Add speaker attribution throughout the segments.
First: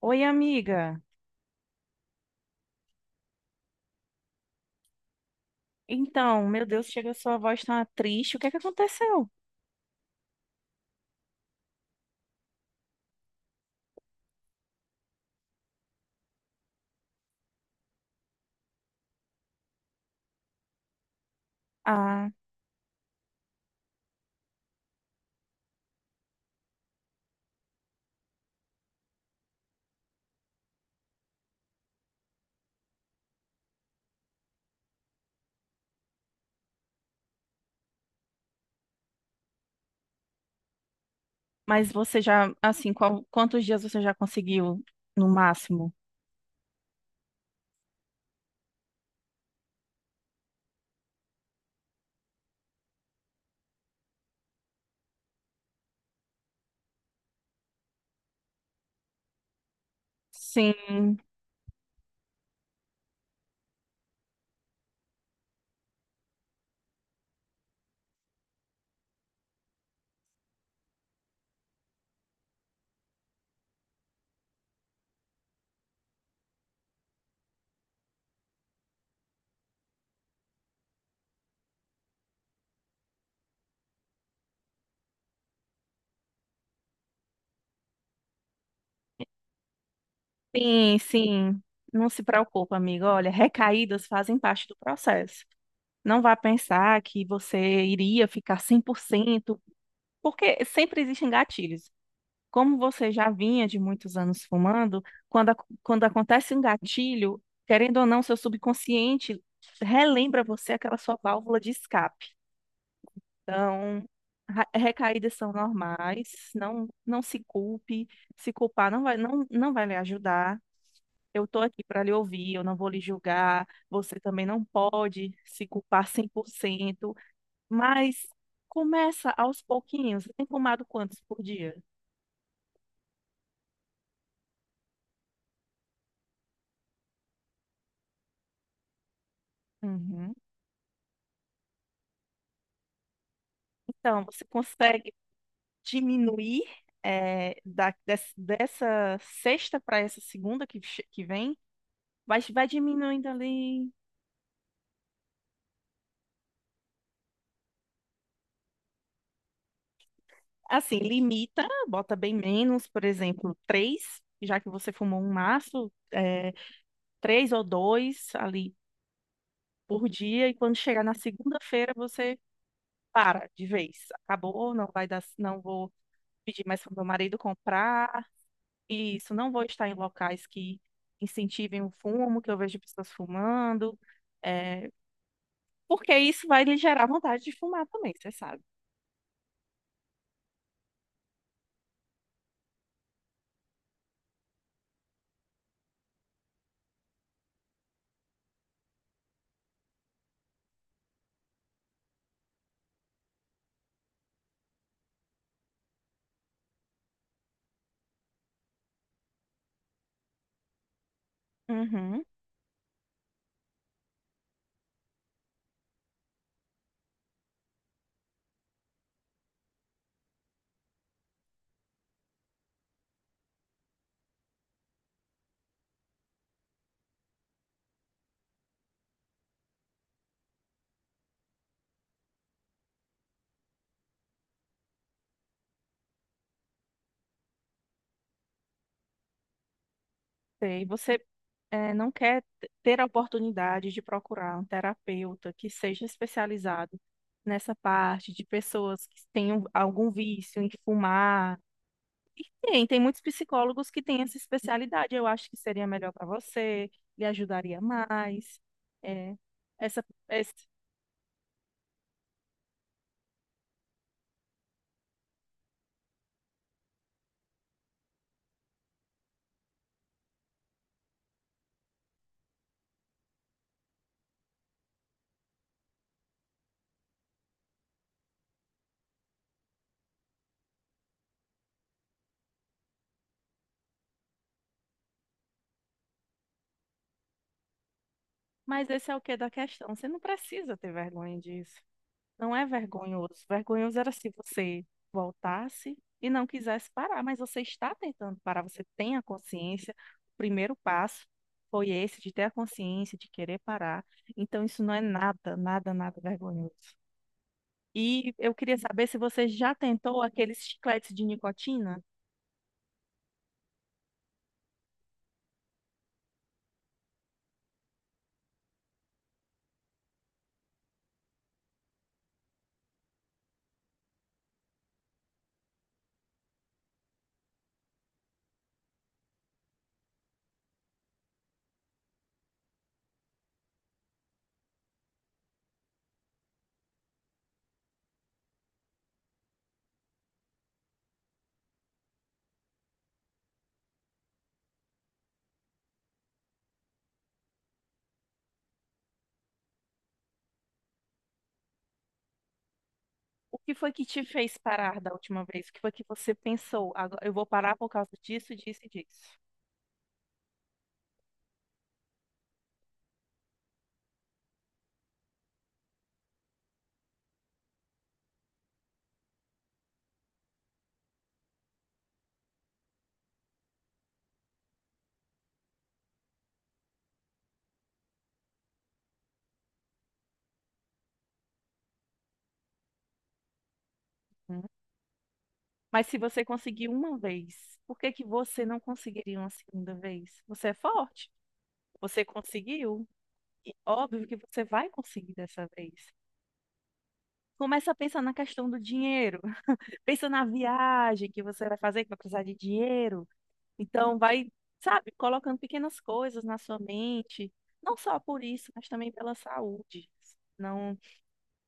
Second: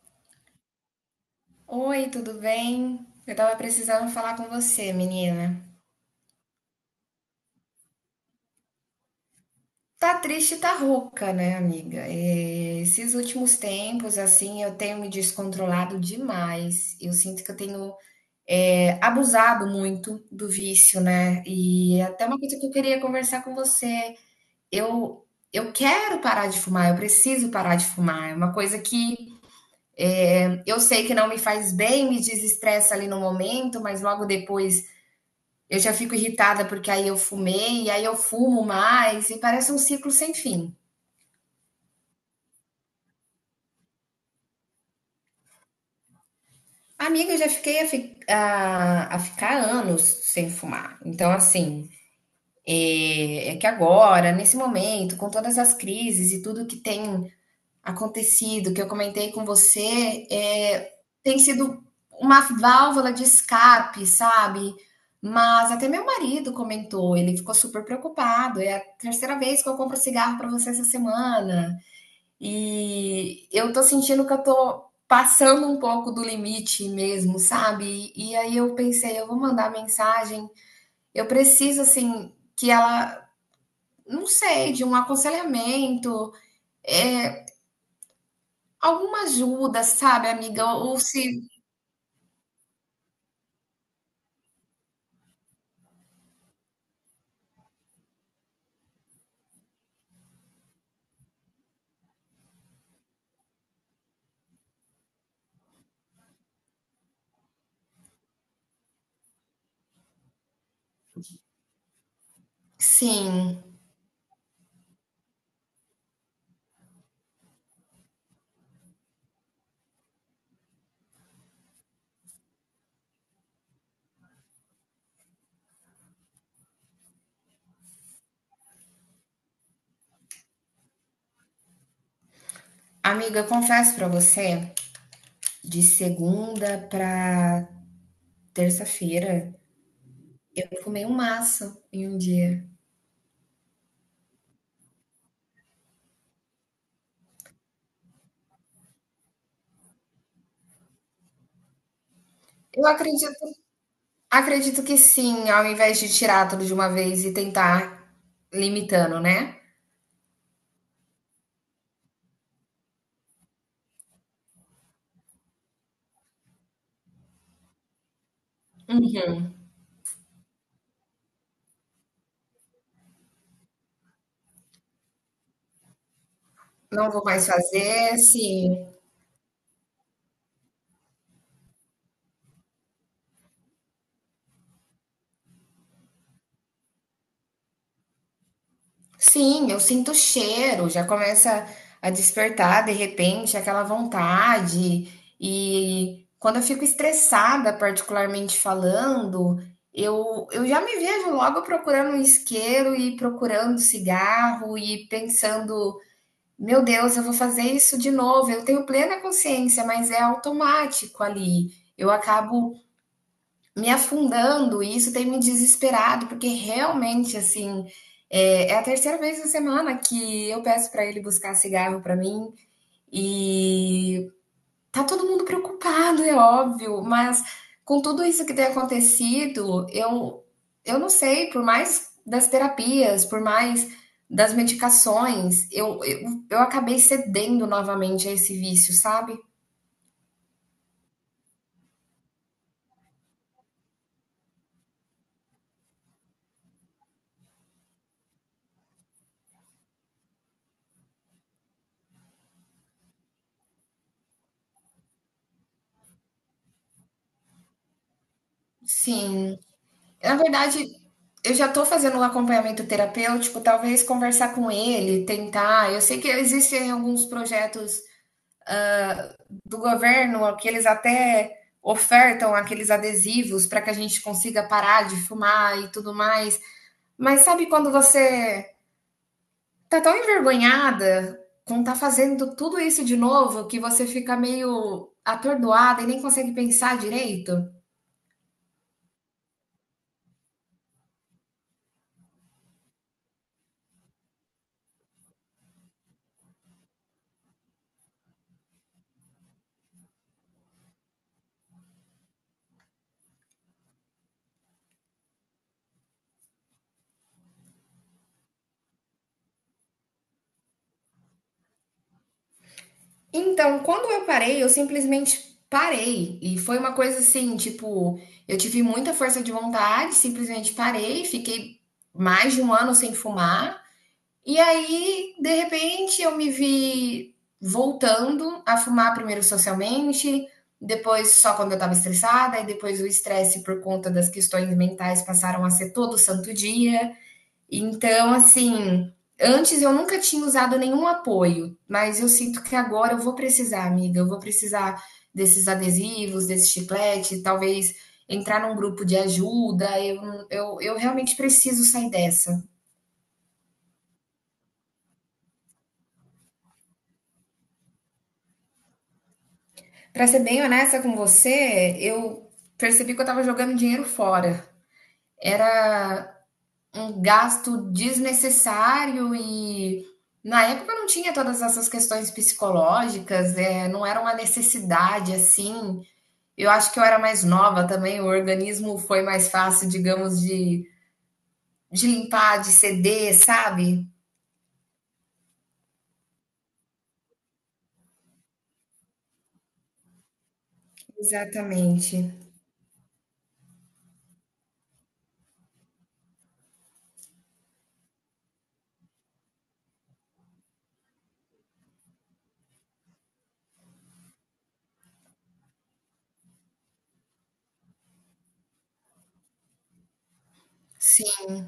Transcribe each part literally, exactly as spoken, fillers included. Speaker 1: Oi, amiga.
Speaker 2: Oi, tudo bem? Eu tava precisando falar com você, menina.
Speaker 1: Então, meu Deus, chega, sua voz tá triste. O que é que aconteceu?
Speaker 2: Tá triste, tá rouca, né, amiga? É, esses últimos tempos, assim, eu tenho me descontrolado demais. Eu sinto que eu tenho, é, abusado muito do vício, né? E é até
Speaker 1: Ah,
Speaker 2: uma coisa que eu queria conversar com você. Eu, eu quero parar de fumar, eu preciso parar de fumar. É uma coisa que eu sei que não me faz bem, me desestressa ali no momento, mas logo depois. Eu já fico irritada porque aí eu fumei, e aí eu fumo mais, e parece um ciclo sem fim.
Speaker 1: mas você já, assim, qual- quantos dias você já conseguiu no máximo?
Speaker 2: Amiga, eu já fiquei a, fi- a- a ficar anos sem fumar. Então, assim, é, é que agora, nesse momento, com todas as crises e tudo que tem acontecido, que eu comentei com você, é,
Speaker 1: Sim,
Speaker 2: tem sido uma válvula de escape, sabe? Mas até meu marido comentou, ele ficou super preocupado. É a terceira vez que eu compro cigarro para você essa semana. E eu tô sentindo que eu tô passando um pouco do limite mesmo, sabe? E aí eu pensei, eu vou mandar mensagem, eu preciso assim que ela, não sei, de um aconselhamento, é alguma ajuda, sabe, amiga?
Speaker 1: sim,
Speaker 2: Ou se
Speaker 1: sim. Não se preocupa, amiga. Olha, recaídas fazem parte do processo. Não vá pensar que você iria ficar cem por cento, porque sempre existem gatilhos. Como você já vinha de muitos anos fumando, quando, ac- quando acontece um gatilho, querendo ou não, seu subconsciente relembra você aquela sua válvula de escape.
Speaker 2: sim,
Speaker 1: Então, ra- recaídas são normais, não, não se culpe, se culpar não vai, não, não vai lhe ajudar. Eu estou aqui para lhe ouvir, eu não vou lhe julgar, você também não pode se culpar cem por cento, mas começa aos pouquinhos. Você tem fumado quantos por dia?
Speaker 2: amiga, eu confesso pra você, de segunda pra terça-feira,
Speaker 1: Uhum.
Speaker 2: eu fumei um maço em um dia.
Speaker 1: Então, você consegue diminuir é, da, des- dessa sexta para essa segunda que, che- que vem, vai vai
Speaker 2: Eu
Speaker 1: diminuindo
Speaker 2: acredito
Speaker 1: ali.
Speaker 2: Acredito que sim, ao invés de tirar tudo de uma vez e tentar limitando, né.
Speaker 1: Assim, limita, bota bem menos, por exemplo, três, já que você fumou um maço, é, três ou dois ali por dia, e quando chegar na segunda-feira você para de vez. Acabou, não vai dar, não vou pedir mais para meu
Speaker 2: Não vou
Speaker 1: marido
Speaker 2: mais fazer,
Speaker 1: comprar,
Speaker 2: sim.
Speaker 1: e isso, não vou estar em locais que incentivem o fumo, que eu vejo pessoas fumando. eh, Porque isso vai lhe gerar vontade de fumar também, você sabe.
Speaker 2: Sim, eu sinto o cheiro, já começa a despertar de repente aquela vontade. E quando eu fico estressada, particularmente falando, eu eu já me vejo logo procurando um isqueiro e procurando cigarro e pensando meu Deus, eu vou fazer isso de novo. Eu tenho plena consciência, mas é automático ali. Eu
Speaker 1: Uhum.
Speaker 2: acabo me afundando e isso tem me desesperado, porque realmente, assim, é, é a terceira vez na semana que eu peço para ele buscar cigarro para mim. E tá todo mundo preocupado, é óbvio, mas com tudo isso que tem acontecido, eu, eu não sei, por mais das terapias, por mais das medicações, eu, eu, eu acabei cedendo novamente a esse vício, sabe?
Speaker 1: E você eh, não quer t- ter a oportunidade de procurar um terapeuta que seja especializado nessa parte de pessoas que tenham algum vício em fumar. E tem, tem muitos psicólogos que têm essa especialidade. Eu acho que seria melhor para você, lhe ajudaria mais. É,
Speaker 2: Sim.
Speaker 1: essa,
Speaker 2: Na
Speaker 1: esse-
Speaker 2: verdade, eu já tô fazendo um acompanhamento terapêutico, talvez conversar com ele, tentar. Eu sei que existem alguns projetos do governo, que eles até ofertam aqueles adesivos para que a gente consiga parar de fumar e tudo mais. Mas sabe quando você tá tão envergonhada com tá fazendo tudo isso de novo que você fica meio atordoada e nem consegue pensar direito?
Speaker 1: mas esse é o quê da questão. Você não precisa ter vergonha disso. Não é vergonhoso. Vergonhoso era se você voltasse e não quisesse parar, mas você está tentando parar, você tem a consciência. O primeiro passo foi esse, de ter a consciência, de querer parar. Então, isso não é nada, nada, nada vergonhoso. E eu queria saber se você já tentou aqueles chicletes de nicotina.
Speaker 2: Então, quando eu parei, eu simplesmente parei. E foi uma coisa assim, tipo, eu tive muita força de vontade, simplesmente parei, fiquei mais de um ano sem fumar. E aí, de repente, eu me vi voltando a fumar primeiro socialmente, depois só quando eu estava estressada, e depois o estresse por conta das questões mentais passaram a ser todo santo dia. Então, assim, antes eu nunca tinha usado nenhum apoio, mas eu sinto que agora eu vou precisar, amiga, eu vou precisar desses adesivos, desse chiclete, talvez entrar num grupo de ajuda. Eu, eu, eu realmente preciso sair dessa.
Speaker 1: O que foi que te fez parar da última vez? O que foi que você pensou? Agora eu vou parar por causa disso, disso e disso.
Speaker 2: Pra ser bem honesta com você, eu percebi que eu tava jogando dinheiro fora. Era um gasto desnecessário e na época eu não tinha todas essas questões psicológicas, eh, não era uma necessidade assim. Eu acho que eu era mais nova também, o organismo foi mais fácil, digamos, de, de limpar, de ceder, sabe?
Speaker 1: Mas se você conseguiu uma vez, por que que você não conseguiria uma segunda vez? Você é forte,
Speaker 2: Exatamente.
Speaker 1: você conseguiu, e óbvio que você vai conseguir dessa vez. Começa a pensar na questão do dinheiro, pensa na viagem que você vai fazer, que vai precisar de dinheiro. Então, vai, sabe, colocando pequenas coisas na sua mente, não só por isso, mas também pela saúde. Não,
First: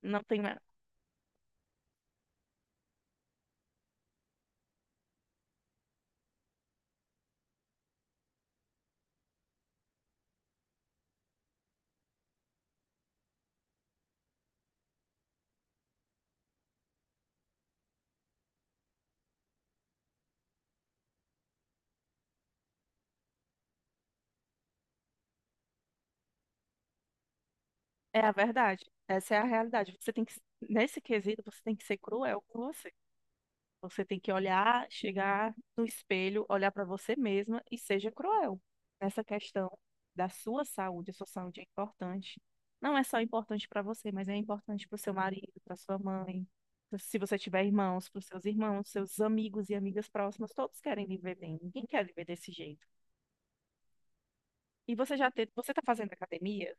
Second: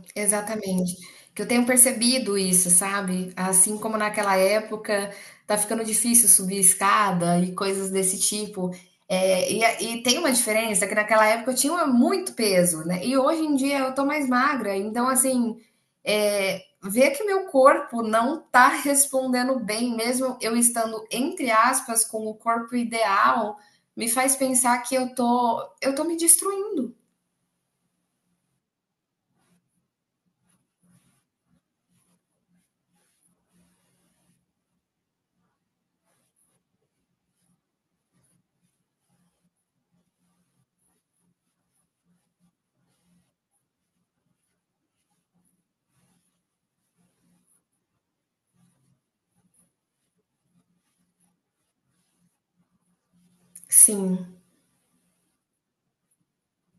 Speaker 1: não tem.
Speaker 2: Exatamente. Que eu tenho percebido isso, sabe? Assim como naquela época, tá ficando difícil subir escada e coisas desse tipo. É, e, a- e tem uma diferença que naquela época eu tinha muito peso, né? E hoje em dia eu tô mais magra, então assim, é, ver que meu corpo não tá respondendo bem, mesmo eu estando, entre aspas, com o corpo ideal, me faz pensar que eu tô, eu tô me destruindo.
Speaker 1: É a verdade, essa é a realidade. Você tem que, nesse quesito, você tem que ser cruel com você. Você tem que olhar, chegar no espelho, olhar para você mesma e seja cruel nessa questão da sua saúde. A sua saúde é importante. Não é só importante para você, mas é importante para o seu marido, para sua mãe, pro- se você tiver irmãos, para os seus irmãos, seus amigos e amigas próximas. Todos querem viver bem. Ninguém quer viver desse jeito.
Speaker 2: Sim.
Speaker 1: E você já ter, você está fazendo academia?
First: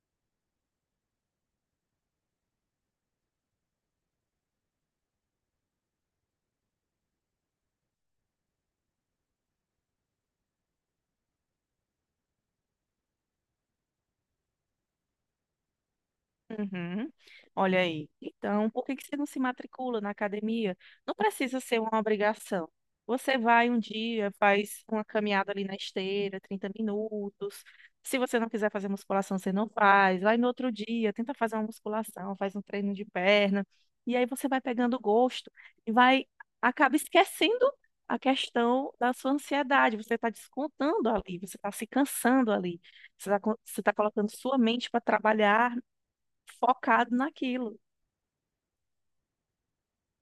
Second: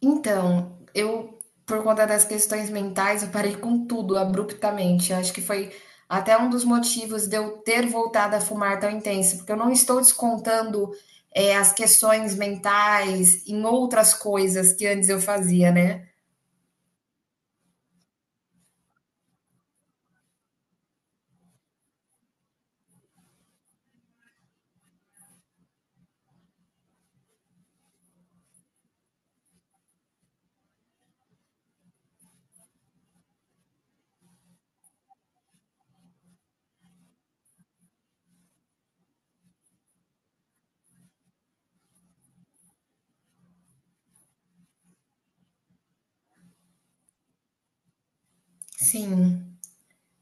Speaker 2: Então, eu, por conta das questões mentais, eu parei com tudo abruptamente. Eu acho que foi até um dos motivos de eu ter voltado a fumar tão intenso, porque eu não estou descontando, eh, as questões mentais em outras coisas que antes eu fazia, né.
Speaker 1: Uhum. Olha aí. Então, por que que você não se matricula na academia? Não precisa ser uma obrigação. Você vai um dia, faz uma caminhada ali na esteira, trinta minutos. Se você não quiser fazer musculação, você não faz. Vai no outro dia, tenta fazer uma musculação, faz um treino de perna. E aí você vai pegando gosto e vai, acaba esquecendo a questão da sua ansiedade. Você está descontando ali, você está se cansando ali. Você está colocando sua mente para trabalhar focado naquilo.
Speaker 2: Sim.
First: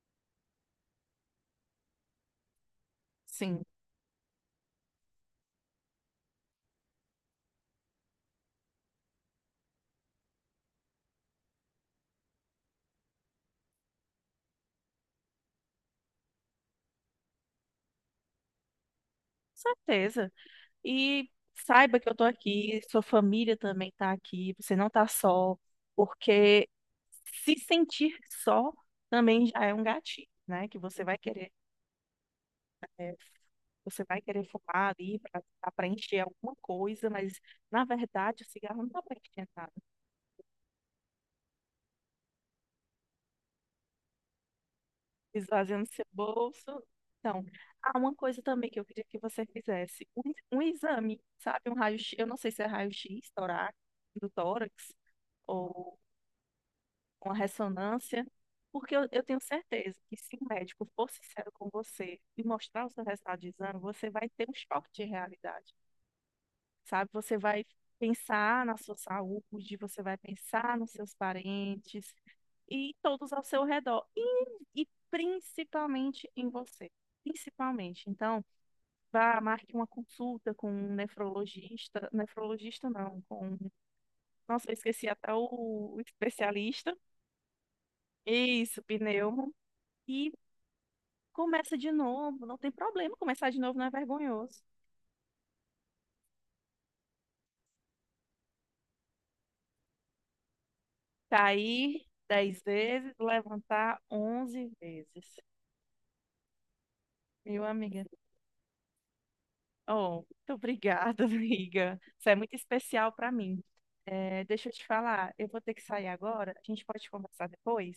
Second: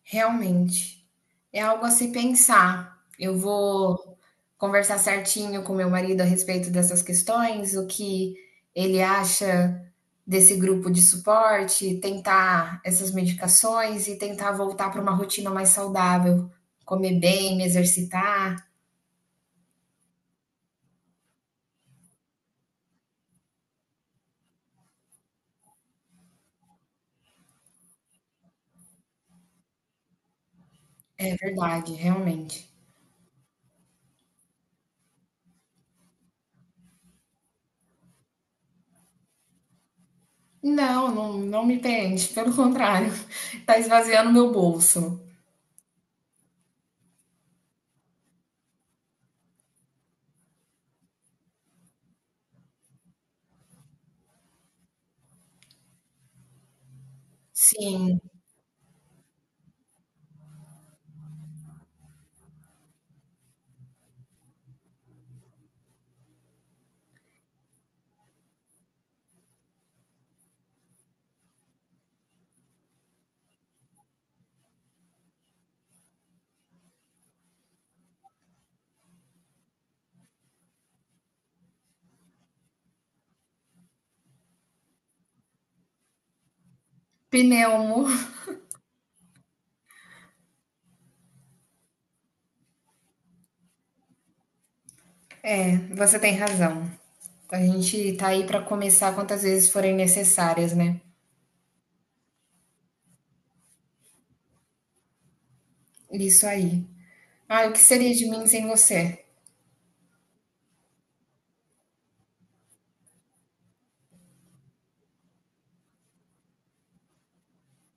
Speaker 2: Realmente. É algo a se pensar. Eu
Speaker 1: Sim.
Speaker 2: vou conversar certinho com meu marido a respeito dessas questões, o que ele acha desse grupo de suporte, tentar essas medicações e tentar voltar para uma rotina mais saudável, comer bem, me exercitar.
Speaker 1: Certeza. E saiba que eu tô aqui, sua família também tá aqui, você não tá só, porque se sentir só também já é um gatilho, né? Que você vai
Speaker 2: É
Speaker 1: querer,
Speaker 2: verdade, realmente.
Speaker 1: é, você vai querer fumar ali para preencher alguma coisa, mas na verdade o cigarro não tá preenchendo nada.
Speaker 2: Não, não, não me preenche, pelo contrário, tá esvaziando meu bolso.
Speaker 1: Esvaziando seu bolso. Então, há uma coisa também que eu queria que você fizesse, um, um exame, sabe? Um raio-x, eu não sei se é raio-x torácico, do tórax, ou uma
Speaker 2: Sim,
Speaker 1: ressonância, porque eu, eu tenho certeza que se o médico for sincero com você e mostrar o seu resultado de exame, você vai ter um choque de realidade, sabe? Você vai pensar na sua saúde, você vai pensar nos seus parentes e todos ao seu redor, e, e principalmente em você. Principalmente. Então, vá, marque uma consulta com um nefrologista. Nefrologista não, com. Nossa, eu esqueci até o o especialista.
Speaker 2: pneumo.
Speaker 1: Isso, pneumo. E começa de novo. Não tem problema, começar de novo não é vergonhoso.
Speaker 2: É, você tem razão. A gente tá aí pra começar quantas vezes forem necessárias, né?
Speaker 1: Cair dez vezes, levantar onze vezes.
Speaker 2: Isso aí.
Speaker 1: Meu
Speaker 2: Ah, o que
Speaker 1: amigo,
Speaker 2: seria de mim sem você?
Speaker 1: oh, muito obrigada, amiga. Isso é muito especial para mim. É, deixa eu te falar, eu vou ter que sair agora. A gente pode conversar depois?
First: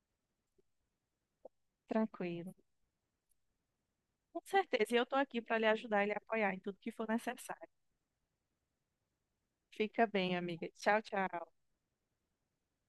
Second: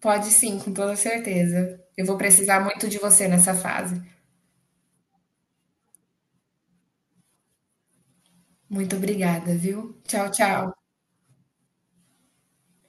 Speaker 2: Pode sim, com toda certeza. Eu vou
Speaker 1: Tranquilo.
Speaker 2: precisar muito de você nessa fase.
Speaker 1: Com certeza. E eu estou aqui para lhe ajudar e lhe apoiar em tudo que for necessário.
Speaker 2: Muito obrigada, viu?
Speaker 1: Fica
Speaker 2: Tchau,
Speaker 1: bem, amiga.
Speaker 2: tchau.
Speaker 1: Tchau, tchau.